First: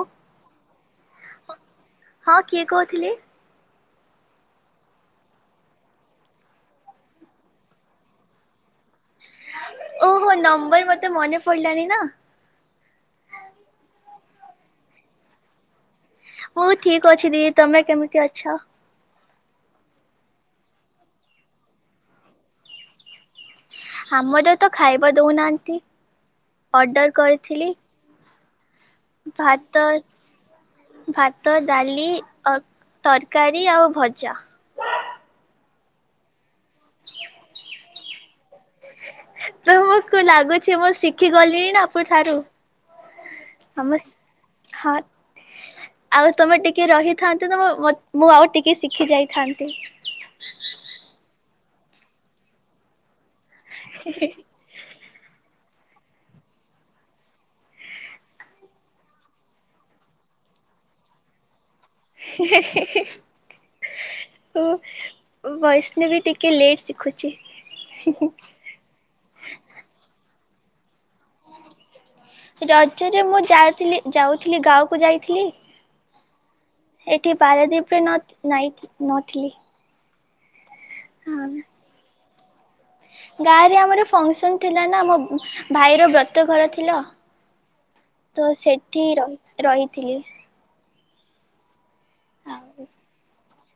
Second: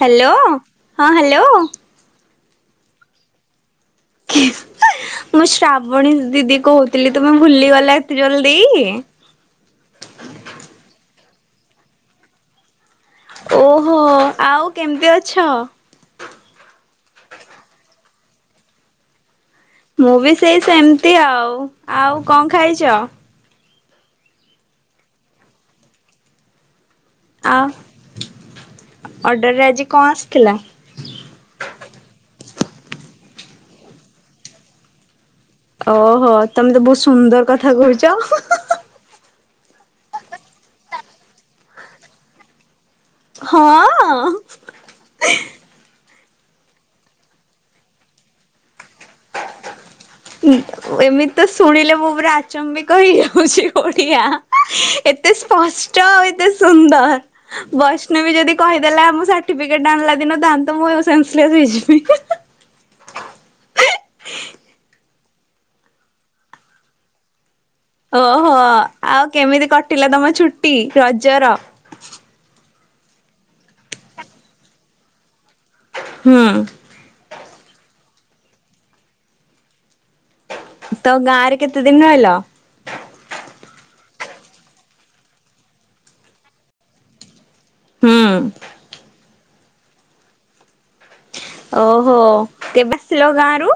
Hello ହଁ hello. ହଁ କିଏ କହୁଥିଲେ? ମୁଁ ଶ୍ରାବଣୀ ଦିଦି କହୁଥିଲି ତୁମେ ଭୁଲିଗଲ ଏତେ ଜଲଦି? ଓହୋ ନମ୍ବର ମତେ ମନେ ପଡିଲାନି ନା। ଓହୋ ଆଉ କେମିତି ଅଛ? ମୁଁ ଠିକ ଅଛି ଦିଦି ତମେ କେମିତି ଅଛ? ମୁଁ ବି ସେଇ ସେମିତି ଆଉ ଆଉ କଣ ଖାଇଛ? ଆମର ତ ଖାଇବା ଦଉନାଆନ୍ତି ଅର୍ଡର ଆଉ କରିଥିଲି। ଅର୍ଡରରେ ଭାତ ଆଜି କଣ ଆସିଥିଲା? ଭାତ, ଡାଲି, ତରକାରୀ ଆଉ ଭଜା। ଓହୋ ତମେ ତ ବହୁତ ସୁନ୍ଦର କଥା କହୁଛ। ତମକୁ ଲାଗୁଛି ମୁଁ ଶିଖି ଗଲିଣି ନା ଆପଣ ଠାରୁ? ଆମ ହଁ। ହଁ ଆଉ ତମେ ଟିକେ ରହିଥାନ୍ତେ ତମ ମୁଁ ଆଉ ଟିକେ ଶିଖି ଯାଇଥାନ୍ତି। ଏମିତି ତ ଶୁଣିଲେ ମୁ ପୁରା ଆଚମ୍ବିକ ହେଇଯାଉଛି ଓଡିଆ। ଏତେ ସ୍ପଷ୍ଟ ଆଉ ଏତେ ସୁନ୍ଦର। ବୈଷ୍ଣବୀ ଯଦି କହିଦେଲା ଆମ ସାର୍ଟିଫିକେଟ୍ ଆଣିଲା ଦିନ ତାହେଲେ ତ ମୁଁ ସେନ୍ସଲେସ ହେଇଯିବି। [inaudible] ଓ ଓ ବୈଷ୍ଣବି ଟିକେ ଲେଟ୍ ଶିଖୁଛି। ଓହୋ ଆଉ କେମିତି କଟିଲା ତମ ଛୁଟି ରଜର? ରଜରେ ମୁଁ ଯାଇଥିଲି ଯାଉଥିଲି ଗାକୁ ଯାଇଥିଲି। ହୁଁ ଏଠି ପାରାଦୀପ ନ ନାଇ ନଥିଲି। ତ ଗାଁରେ ହଁ କେତେ ଦିନ ରହିଲ? ଗାଁ ରେ ଆମର ଫଙ୍କସନ ଥିଲା ନା ଆମ ଭାଇର ବ୍ରତ ଘର ଥିଲ। ହୁଁ ତ ସେଠି ର ରହିଥିଲି। ଓ କେବେ ଆଉ ଆସିଲ ଗାଁ ରୁ?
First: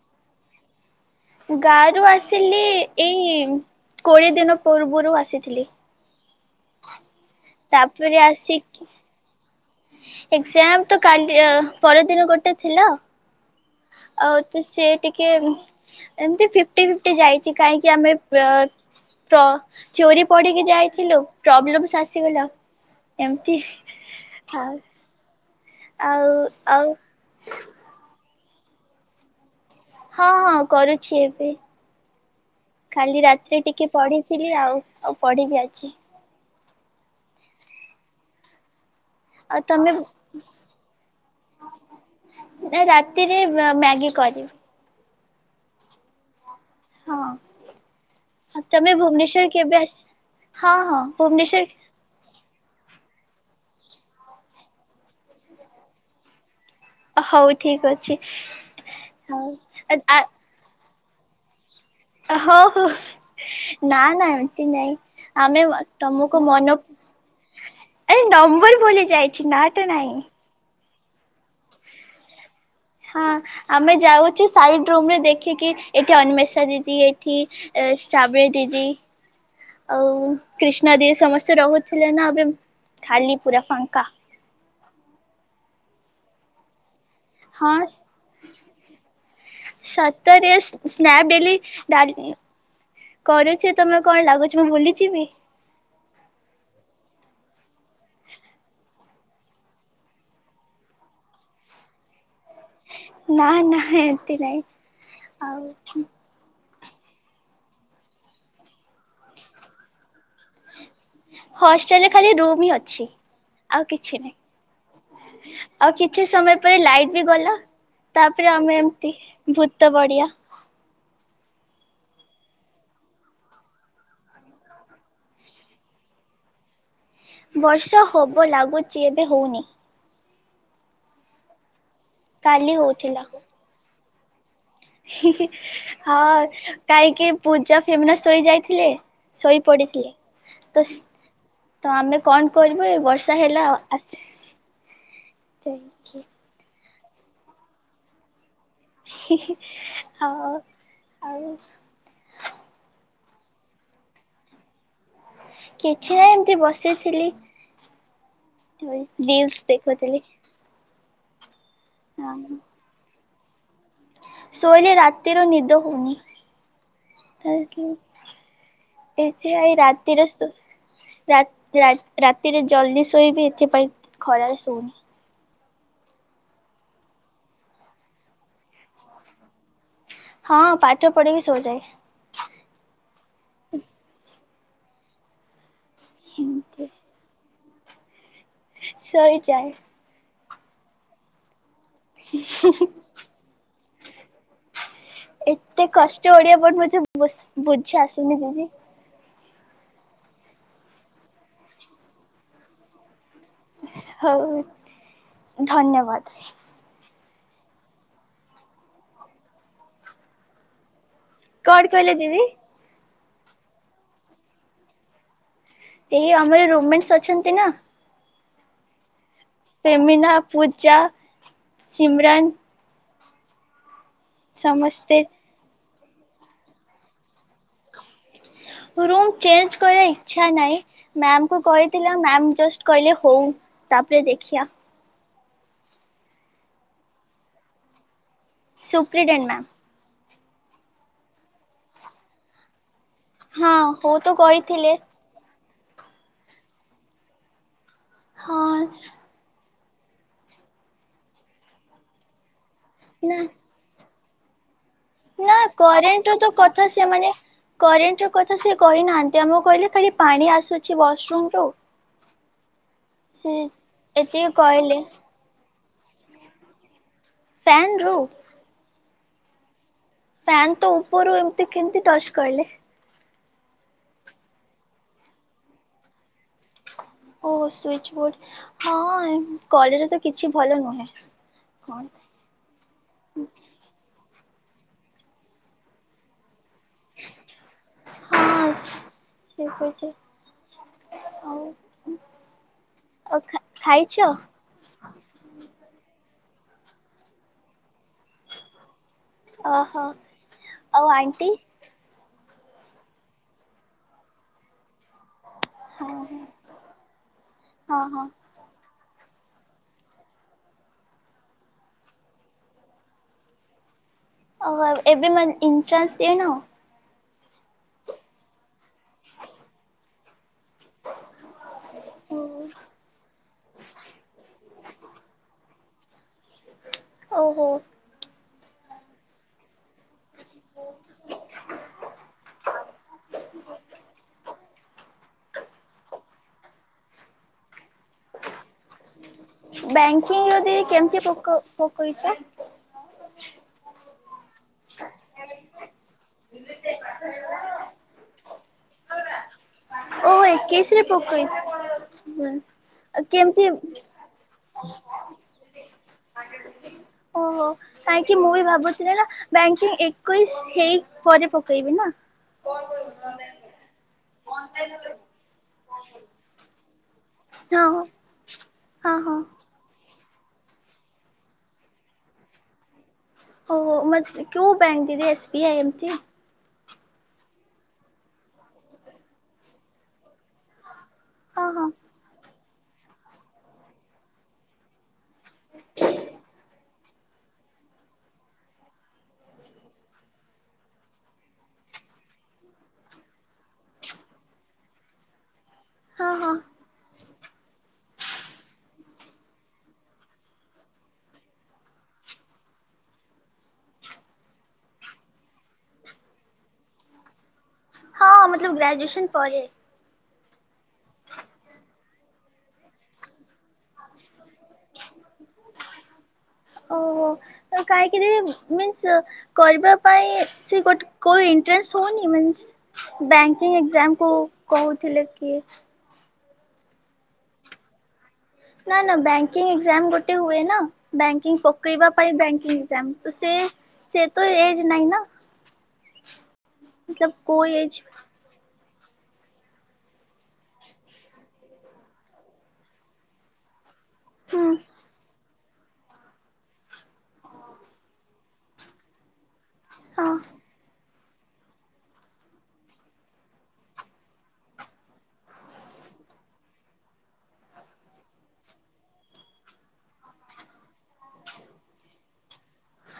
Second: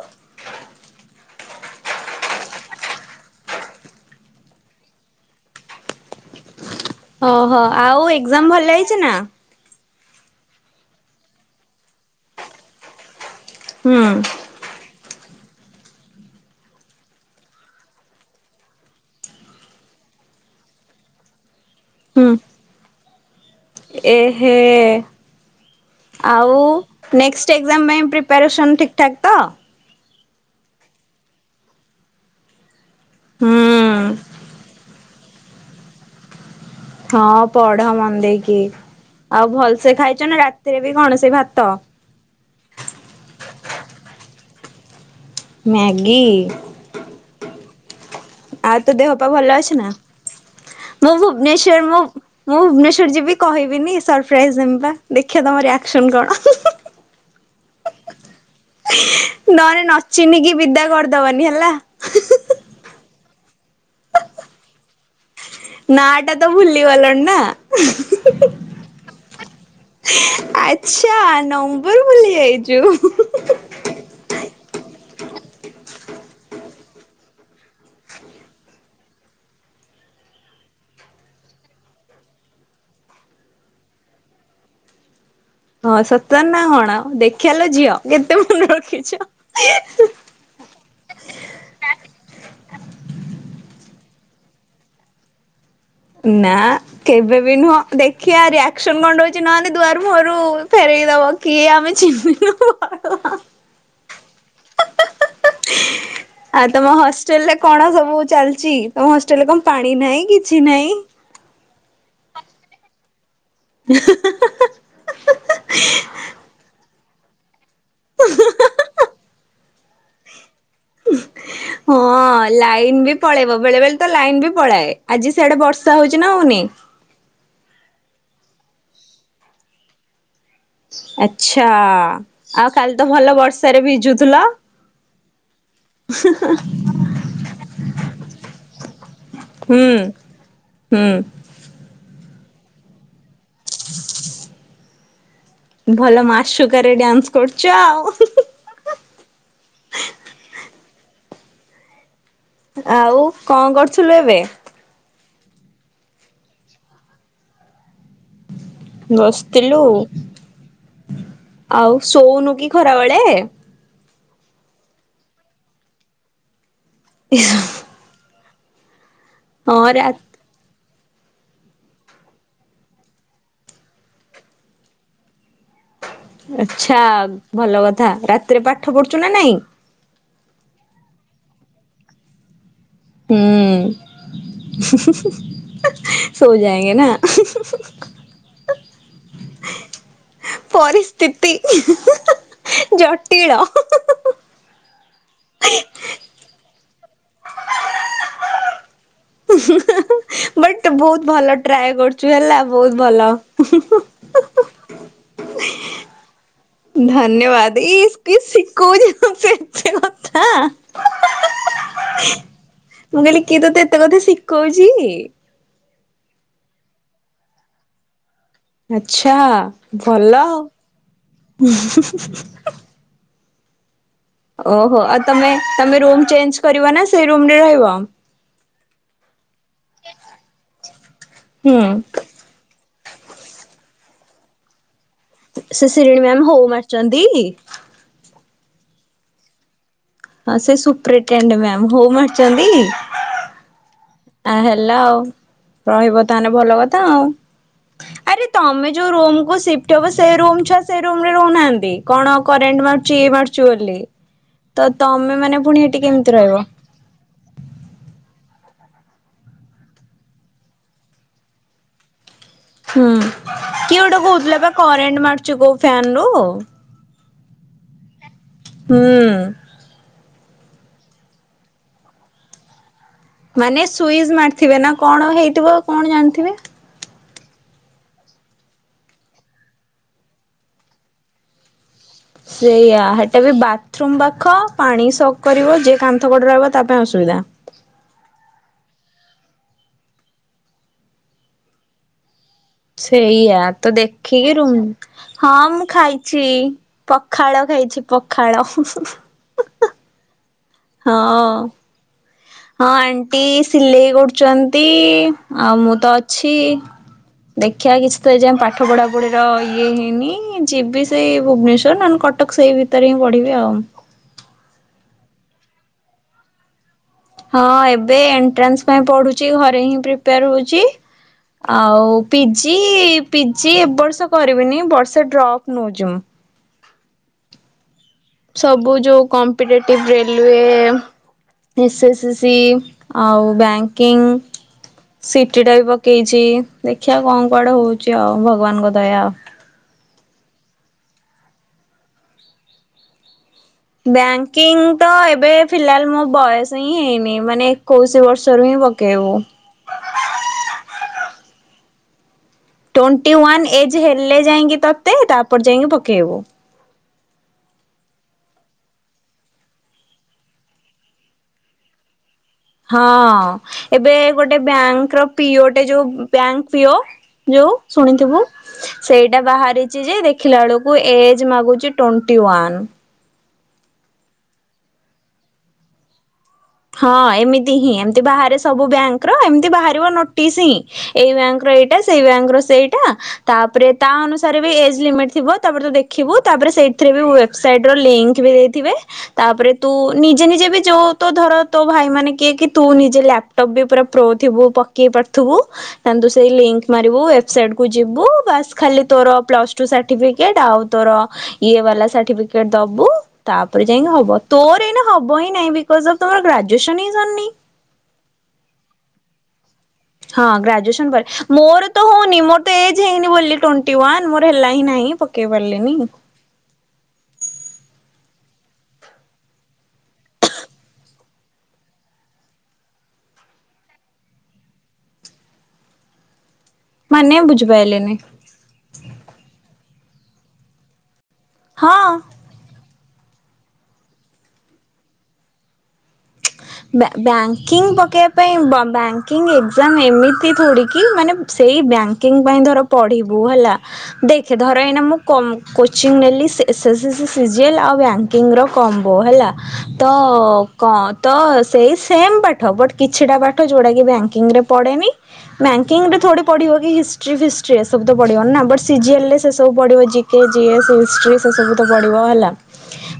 ଗାରୁ ଆସିଲି ଏଇ କୋଡ଼ିଏ ଦିନ ପୂର୍ବୁରୁ ଆସିଥିଲି। ଓହୋ ଆଉ ତାପରେ ଏକ୍ଜାମ ଭଲ ହେଇଛି ନା? ଏକଜ୍ଜାମ୍ ତ କାଲି ପରଦିନ ଗୋଟେ ଥିଲା। ହୁଁ ଆଉ ଛି ସେ ଟିକେ ଏମତି ଫିଫ୍ଟି ଫିଫ୍ଟି ଯାଇଛି କାହିଁକି ଆମେ ପ ଷ୍ଟୋରି ପଢ଼ିକି ଯାଇଥିଲୁ, ପ୍ରୋବ୍ଲେମ୍ ହୁଁ ଆସିଗଲା। ଏମିତି ଏହେ ଆଉ ଆଉ? ନେକ୍ସଟ ଏକ୍ଜାମ ପାଇଁ ପ୍ରିପାରେସନ୍ ଠିକ୍ ଠାକ୍ ତ? ହଁ ହଁ କରୁଛି ଏବେ, କାଲି ରାତିରେ ଟିକେ ହୁଁ ପଢିଥିଲି ଆଉ ଆଉ ପଢିବି ଆଜି। ହଁ ପଢ ମନ ଦେଇକି। ଆଉ ଭଲସେ ଖାଇଛ ନା ରାତିରେ ବି କଣ ସେ ଭାତ? ନା ରାତିରେ ମ୍ୟାଗି କରିବି। ମ୍ୟାଗି ହଁ। ଆଉ ତମେ ତ ଦେହ ପା ଭଲ ଭୁବନେଶ୍ଵର ଅଛି କେବେ ନା? ଆସି ହଁ ହଁ ମୁଁ ଭୁବନେଶ୍ଵର ମୁଁ ମୁଁ ଭୁବନେଶ୍ୱର ଯିବି କହିବିନି, ସରପ୍ରାଇଜ୍ ଦେମି ପା। ଦେଖିବା ତମ ରିଆକ୍ସନ କଣ? ହଉ ଠିକ ଅଛି। ହଉ ନହେଲେ ନଚିନ୍ହିକି ବିଦା କରିଦବନି ହେଲା। ହଁଉ ନା ନା ଏମିତି ନାଇଁ। ଆମେ ନା ଟା ତମକୁ ତ ମନ, ଭୁଲି ଗଲଣି ନା ଆରେ ନମ୍ବର ଭୁଲି ଯାଇଛି, ନାଁ ଟା ନାହିଁ। ଆଚ୍ଛା ନମ୍ବର ଭୁଲି ଯାଇଛୁ। ହଁ ଆମେ ଯାଉଛୁ ସାଇଡ଼୍ ରୁମ ରେ ଦେଖିକି ଏଠି ଅନ୍ମେଷା ଦିଦି ଏଠି ଷ୍ଟ୍ରାବେରି ଦିଦି ଆଉ କ୍ରିଷ୍ଣା ଦି ସମସ୍ତେ ରହୁଥିଲେ ନା, ଏବେ ଖାଲି ପୁରା ଫାଙ୍କା। ହଁ ସତରେ ନା କଣ ଆଉ, ଦେଖୀୟା ଲୋ ହଁ ଝିଅ କେତେ ମନେ ରଖିଛ। ତ ଟିକେ ସ୍ନାପ୍ ଡେଲି ତ କରୁଛି ତମେ କଣ ଲାଗୁଛ ମୁଁ ଭୁଲିଯିବି? ନା। କେବେ ବି ନୁହଁ, ଦେଖିଆ ରିଆକ୍ସନ କଣ ରହୁଛି ନହଲେ ଦୁଆରୁ ମୁହଁରୁ ଫେରେଇ ଦବ। କିଏ ଆମେ ଚିନ୍ହିନୁ ନା ନା ଏମିତି ନାଇଁ। ଆଉ। ଆଉ ତମ ହଷ୍ଟେଲ ରେ କଣ ସବୁ ଚାଲିଛି? ତମ ହଷ୍ଟେଲରେ କଣ ପାଣି ନାହିଁ କିଛି ନାହିଁ। ହଷ୍ଟେଲରେ ଖାଲି ରୁମ ହିଁ ଅଛି ଆଉ କିଛି ନାହିଁ। ଆଉ କିଛି ସମୟ ପରେ ଲାଇଟ୍ ବି ଗଲା ତାପରେ ଆମେ ଏମତି ଭୂତ ବଢ଼ୀଆ [inaudible] ହଁ ଲାଇନ ବି ପଳେଇବ। ବେଳେ ବେଳେ ତ ଲାଇନ ବି ପଳାଏ। ଆଜି ସେଆଡେ ବର୍ଷା ହଉଛି ନା ହଉନି? ବର୍ଷା ହବ ଲାଗୁଛି ଏବେ ହୋଉନି। ଆଛା ଆଉ କାଲି ତ ଭଲ ବର୍ଷାରେ ଭିଜୁଥିଲ? ହି ହି ହଁ କାହିଁକି ପୂଜା, ଫେମିନା ଶୋଇ ଯାଇଥିଲେ ଶୋଇ ହୁଁ ପଡିଥିଲେ ତ ହୁଁ ତ ଆମେ କଣ କରିବୁ ଏ ବର୍ଷା ହେଲା [inaudible] ଭଲ ମାସୁକାରେ ଡ୍ୟାନ୍ସ କରୁଛ ଆଉ। ଆଉ। ଆଉ କଣ କରୁଥିଲୁ ଏବେ? କିଛି ନାଁ ଏମିତି ବସିଥିଲି। ହ ରିଲସ ବସିଥିଲୁ ଦେଖୁଥିଲି। ଆଉ ଶୋଉନୁ ହଁ। କି ଖରାବେଳେ? ଶୋଇଲେ ରାତିରେ ନିଦ ହଉନି। ଦେଖିଆ ଏଇ ହଁ ରା ରାତିିର ସୋ ରା ରା ରାତିରେ ଜଲ୍ଦି ଶୋଇବି ଏଥିପାଇଁ ଖରାରେ ଶୋଉନି। ଆଛା ଭଲ କଥା ରାତିରେ ପାଠ ପଢୁଛୁ ନା ନାଇଁ? ହଁ ପାଠ ପଢି କି ଶୋଇଯାଏ। ହଁ ଶୋଇଯାଏ ସୋଯାଏଙ୍ଗେ ନା। ଶୋଇଯାଏ। ପରିସ୍ଥିତି ଜଟିଳ। ଏତେ କଷ୍ଟ ଓଡିଆ ପଡିବ ମତେ ବୁଝି ଆସୁନି ଦିଦି। ବଟ ବହୁତ ଭଲ ଟ୍ରାଏ କରୁଛୁ ହେଲା ବହୁତ ଭଲ। ହଉ ଧନ୍ୟବାଦ। ଧନ୍ୟବାଦ ଇସ କିଏ ସିଖାଉଛି ତତେ ଏତେ କଥା? କଣ କହିଲେ ଦିଦି? ମୁଁ କହିଲି କିଏ ତତେ ଏତେ କଥା ଶିକଉଚି? ଏଇ ଆମର ରୁମମେଣ୍ଟସ୍ ଅଛନ୍ତି ନା ଆଛା ଫେମିନା ଭଲ। ପୂଜା ସିମରାନ୍ ଓହୋ ସମସ୍ତେ ଆଉ ତମେ ତମେ ରୁମ୍ ଚେଞ୍ଜ କରିବ ନା ସେଇ ରୁମରେ ରହିବ? ରୁମ୍ ଚେଞ୍ଜ କରିବା ଇଚ୍ଛା ନାହିଁ ମ୍ୟାମକୁ ହୁଁ କହିଥିଲା ମ୍ୟାମ ଜଷ୍ଟ କହିଲେ ହଉ ତାପରେ ଦେଖିବା। ସେ ଶିରିଣୀ ମ୍ୟାମ ହଉ ମାରିଛନ୍ତି। ସୁପ୍ରିଡିନ୍ ମ୍ୟାମ୍। ହଁ ସେ ସୁପ୍ରିକ୍ୟାଣ୍ଡ ମ୍ୟାମ୍ ହଉ ମାରିଛନ୍ତି? ହଁ। ହଉ ତ ଆ ହେଲା କହିଥିଲେ ଆଉ ରହିବ ତାହେଲେ ଭଲ କଥା ଆଉ। ଆରେ ହଁ ତମେ ଯୋଉ ରୁମକୁ ସିଫ୍ଟ ଫ୍ଟ ହେବ ସେ ରୁ ଛୁଆ ସେ ରୁମରେ ରହୁନାହାନ୍ତି କଣ କରେଣ୍ଟ ମାରୁଛି ନା ମାରୁଛି ବୋଲି। ତ ତମେ ନା ମାନେ ପୁଣି ଏଠି କରେଣ୍ଟ ର କେମିତି ରହିବ? କଥା ତ ସେମାନେ କରେଣ୍ଟ ର କଥା ସେ କହିନାହାନ୍ତି ଆମକୁ କହିଲେ ଖାଲି ପାଣି ଆସୁଛି ୱଶରୁମ ରୁ ହୁଁ ସେ କିଏ ଗୋଟେ ଏତିକି କହୁଥିଲା ବା କହିଲେ କରେଣ୍ଟ ମାରୁଚି କୋଉ ଫ୍ୟାନରୁୁ ଫ୍ୟାନରୁ ହୁଁ। ଫ୍ୟାନ ତ ଉପରୁ ଏମିତି କେମତି ଟଚ କହିଲେ? ମାନେ ସୁଇସ୍ ମାରିଥିବେ ନା କଣ ହେଇଥିବ କଣ ଜାଣିଥିବେ? ଓ ସୁଇଚ ବୋର୍ଡ ହଁ କଲେଜରେ ତ କିଛି ଭଲ ନୁହେଁ। କଣ? ସେଇଆ ସେଟା ବି ବାଥରୁମ ପାଖ ପାଣି ସକ୍ କରିବ ଯିଏ କାନ୍ଥ କଡରେ ରହିବ ତା ପାଇଁ ଅସୁବିଧା। ଠିକ୍ କହିଚ ଆଉ ଆଉ ସେଇଆା ତ ଖାଇଛ ଦେଖିକି ରୁମ୍ ହଁ ମୁଁ ଖାଇଛି ପଖାଳ ଖାଇଛି ପଖାଳ ହୁଁ ହୁଁ ଓ ହୋ ହଁ ହଁ ଆଣ୍ଟି ସିଲେଇ କରୁଛନ୍ତି। ଆଉ ମୁଁ ହଁ ତ ହଁ ଅଛି ଦେଖିଆ ହଁ କିଛି ହଁ ତ ଏ ଯାଏ ପା ପାଠ ପଢାପଢିର ଇଏ ହେଇନି ଯିବି ସେଇ ଭୁବନେଶ୍ୱର ନହେଲେ କଟକ ସେଇ ଭିତରେ ହିଁ ପଢିବି ଆଉ। ଓହୋ। ଏବେ ମାନେ ଇଣ୍ଟ୍ରାନ୍ସ ଦେଇନ? ହଁ ଏବେ ଏଣ୍ଟ୍ରାନ୍ସ ପାଇଁ ପଢୁଚି। ଘରେ ହିଁ ପ୍ରିପେୟାର ହଉଚି। ଆଉ ପିଜି ପିଜି ଏବର୍ଷ କରିବିନି ବର୍ଷେ ଡ୍ରପ୍ ନଉଚି ମୁଁ। ଓହୋ। ସବୁ ଯୋଉ କମ୍ପିଟେଟିଭ ରେଲୱେ ଏସେସି ଆଉ ବ୍ୟାଙ୍କିଙ୍ଗ ସିଟି ଟା ବି ପକେଇଚି ଦେଖିଆ କଣ କୁଆଡେ ହଉଚି ଆଉ ଭଗବାନଙ୍କ ଦୟା। ବ୍ୟାଙ୍କିଙ୍ଗ ଯଦି କେମତି ପକ ପକେଇଚ? ବ୍ୟାଙ୍କ କିଙ୍ଗ ତ ଏବେ ଫିଲାଲ ମୋ ବୟସ ହିଁ ହେଇନି। ମାନେ ଏକୋଇଶି ବର୍ଷରୁ ହିଁ ପକେଇବୁ। ଓ ହୋ ଏକେଇଶିରେ ପକେଇ ଟ୍ୱେଣ୍ଟି ୱାନ୍ କେମିତି ଏଜ୍ ହେଲେ ଯାଇଁକି ତତେ ତାପରେ ଯାଇଁକି ପକେଇବୁ। ଓହୋ। କାଇଁକି ମୁଁ ବି ଭାବୁଥିଲି ନା ବ୍ୟାଙ୍କିଙ୍ଗ ଏକୋଇଶ ହେଇ ପରେ ପକେଇବି ନା। ହଁ। ଏବେ ଗୋଟେ ବ୍ୟାଙ୍କର ପିଓଟେ ଯୋଉ ବ୍ୟାଙ୍କ ପିଓ ଯୋଉ ହଁ ଶୁଣିଥିବୁ। ହଁ ହଁ। ସେଇଟା ବାହାରିଚି ଯେ ଦେ ଖିଲା ବେଳୁକୁ ଏଜ୍ ମାଗୁଚି ଟୋଣ୍ଟି ୱାନ୍। ଓହୋ ମତ୍ କୋଉ ବ୍ୟାଙ୍କ [unintelligible] ଏସ୍ ବି ଆଇ ଏମତି। ହଁ ଏମିତି ହିଁ। ଏମତି ବାହାରେ ସବୁ ବ୍ୟାଙ୍କ ର ଏମିତି ବାହାରିବ ନୋଟିସ୍। ଏଇ ବ୍ୟାଙ୍କ ହଁ ର ହଁ ଏଇଟା ସେଇ ବ୍ୟାଙ୍କ ର ସେଇଟା। ତାପରେ ତା ଅନୁସାରେ ବି ଏଜ୍ ଲିମିଟ୍ ଥିବ ତାପରେ ତୁ ଦେଖିବୁ ତାପରେ ସେଇଥିରେ ବି ହୁଏ। ସାଇଟ୍ ର ଲିଙ୍କ୍ ବି ଦେଇଥିବେ, ତାପରେ ତୁ ନିଜେ ନିଜେ ବି ଯୋଉ ତୋ ଧର ତୋ ଭାଇମାନେ କିଏ କି ତୁ ନିଜେ ଲାପଟପ୍ ବି ପୁରା ପ୍ରୋ ଥିବୁ ପକେଇ ପାରୁଥିବୁ ତାହେଲେ ତୁ ହଁ ସେଇ ହଁ। ଲିଙ୍କ୍ ମାରିବୁ ୱେବସାଇଟ୍ କୁ ଯିବୁ ବାସ୍ ଖାଲି ତୋର ପ୍ଲସଟୁ ସାର୍ଟିଫିକେଟ୍ ଆଉ ତୋର ଇଏ ବାଲା ସାର୍ଟିଫିକେଟ୍ ଦବୁ ତାପରେ ଯାଇକି ହବ। ତୋର ଏଇନେ ହବ ହିଁ ନାହିଁ ବିକଜ୍ ଅଫ ତୋର ଗ୍ରାଜୁଏସନ୍ ହିଁ ସରିନି। ହଁ ମତଲବ୍ ଗ୍ରାଜୁଏସନ୍ ପରେ ହଁ ଗ୍ରାଜୁଏସନ୍ ପରେ। ମୋର ତ ହଉନି ମୋର ତ ଏଜ୍ ହେଇନି ବୋଲି ଟୋଣ୍ଟି ୱାନ୍ ମୋର ହେଲା ହିଁ ନାହିଁ। ପ ପକେଇପାରିଲିନି। ଓହୋ। ତ କାଇଁକି [unintelligible] ମିନ୍ସ କରିବା ପାଇଁ ସେ ଗୋଟେ କୋଉ ଇଣ୍ଟ୍ରାନ୍ସ ହଉନି ମିନ୍ସ ବ୍ୟାଙ୍କିଙ୍ଗ ଏକ୍ଜାମକୁ କହୁଥିଲେ କିଏ? ମାନେ ମୁଁ ବୁଝିପାଇଲିନି। ନା ନା ବ୍ୟାଙ୍କିଙ୍ଗ ଏଜ୍ଜାମ୍ ଗୋଟେ ହୁଏ ନା। ବ୍ୟାଙ୍କିଙ୍ଗ ପକେଇବା ହଁ। ପାଇଁ ବ୍ୟାଙ୍କିଙ୍ଗ ଏଜ୍ଜାମ୍। ତ ସେ ସେ ତ ଏଜ୍ ନାହିଁ ନା। ବ୍ଯା ମତଲବ କୋଉ ବ୍ୟାଙ୍କିଙ୍ଗ ଏଜ ପକେଇବା ପାଇଁ ବ ବ୍ୟାଙ୍କିଙ୍ଗ ଏଜ୍ଜାମ୍ ଏମିତି ଥୋଡ଼ିକି, ମାନେ ସେଇ ବ୍ୟାଙ୍କିଙ୍ଗ ପାଇଁ ଧର ପଢ଼ିବୁ ହେଲା। ଦେଖେ ହୁଁ ଧର ଏଇନା ମୁଁ କମ୍ କୋଚିଂ ନେଲି ଏ ସେ ସି ସି ଜି ଏଲ୍ ଆଉ ବ୍ୟାଙ୍କିଙ୍ଗର କମ୍ବୋ ହେଲା। ତ ହଁ କ ତ ସେଇ ସେମ୍ ପାଠ। ବଟ୍ କିଛିଟା ପାଠ ଯୋଉଟା କି ବ୍ୟାଙ୍କିଙ୍ଗରେ ପଡେନି। ବ୍ୟାଙ୍କିଙ୍ଗ ରେ ଥୋଡ଼ି ପଢ଼ିବ କି ହିଷ୍ଟ୍ରି ଫିଷ୍ଟ୍ରି ଏସବୁ ତ ପଡିବନି ନା। ବଟ୍ ସି ଜି ଏଲ୍ ରେ ସେ ସବୁ ପଡିବ G G K, G S, history ସେସବୁ ତ ପଡ଼ିବ ହେଲା।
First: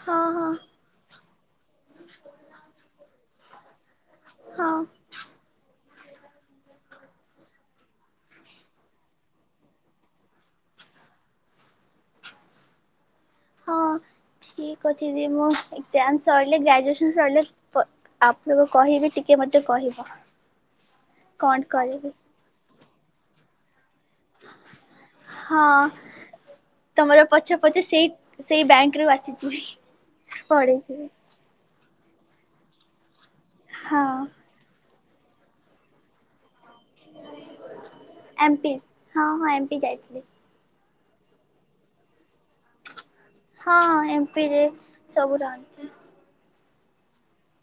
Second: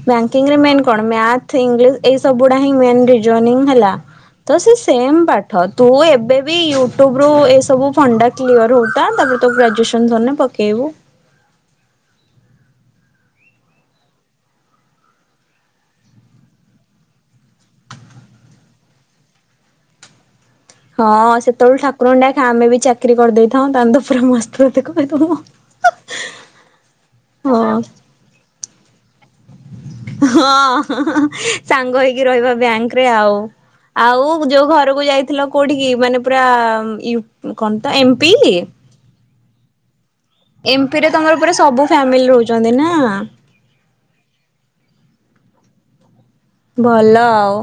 ହଁ ହଁ ବ୍ୟାଙ୍କିଙ୍ଗ ରେ ମେନ୍ କଣ ମ୍ୟାଥ୍, ଇଂଲିଶ ଏଇ ସବୁ ଗୁଡା। [unintelligible] ଜଏନିଙ୍ଗ୍ ହେଲା, ତ ହଁ ସେଇ ସେମ୍ ପା ଠ। ତୁ ଏବେ ବି ୟୁଟ୍ୟୁବ ରୁ ଏସବୁ ଫଣ୍ଡା ଟା କ୍ଲିୟର ହଉଥା। ତାପରେ ତୋ ଗ୍ରାଜୁଏସନ ସରିନେ ପକେଇବୁ। ହ [inaudible] ଠିକ୍ ଅଛି ଦିଦି, ମୋ ଏଜ୍ଜାମ୍ ସରିଲେ ଗ୍ରାଜୁଏସନ୍ ସରିଲେ ପ ଆପଣଙ୍କୁ କହିବି ଟିକେ ମତେ କହିବ। ହଁ କଣ ସେତେବେଳେ କରିବି ଠାକୁରଙ୍କୁ ଡାକେ ଆମେ ବି ଚାକିରି କରିଦେଇଥାଉ ତାହାନେ ତ ପୁରା ମସ୍ତ ରୂପେ କହିଦବ ହଁ ତମର ପଛେ ହଁ। ପଛେ ସେଇ ସେଇ ବ୍ୟାଙ୍କରୁୁ ବାଛିଚି। ହଁ ସାଙ୍ଗ ହେଇକି ରହିବା ବ୍ୟାଙ୍କରେ ଆଉ। ହଁ ଆଉ କୁ ଯୋଉ ଘରକୁ ଯାଇଥିଲ କୋଉଠିିକି ମାନେ ପୁରା ୟୁ କଣ ତ ଏମ ପି? ହଁ ହଁ ଏମ ପି ଯାଇଥିଲି। ଏମ ପି ରେ ତମର ପୁରା ସବୁ ଫ୍ୟାମିଲି ରହୁଛନ୍ତି ନା। ହଁ ଏମପି ରେ ସବୁ ରହନ୍ତି। ଭଲ ଆଉ।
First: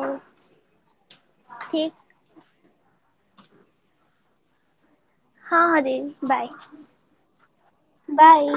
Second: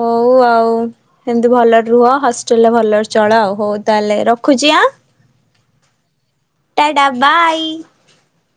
ହଉ ଆଉ ଏମିତି ଭଲରେ ରୁହ ହ ଚଲ୍ ରେ ଭଲରେ ଚଳ ଆଉ। ହଉ ତାହେଲେ ରଖୁଛି ଆଁ। ହଁ ହଁ ଦିଦି ta ta bye. Bye bye.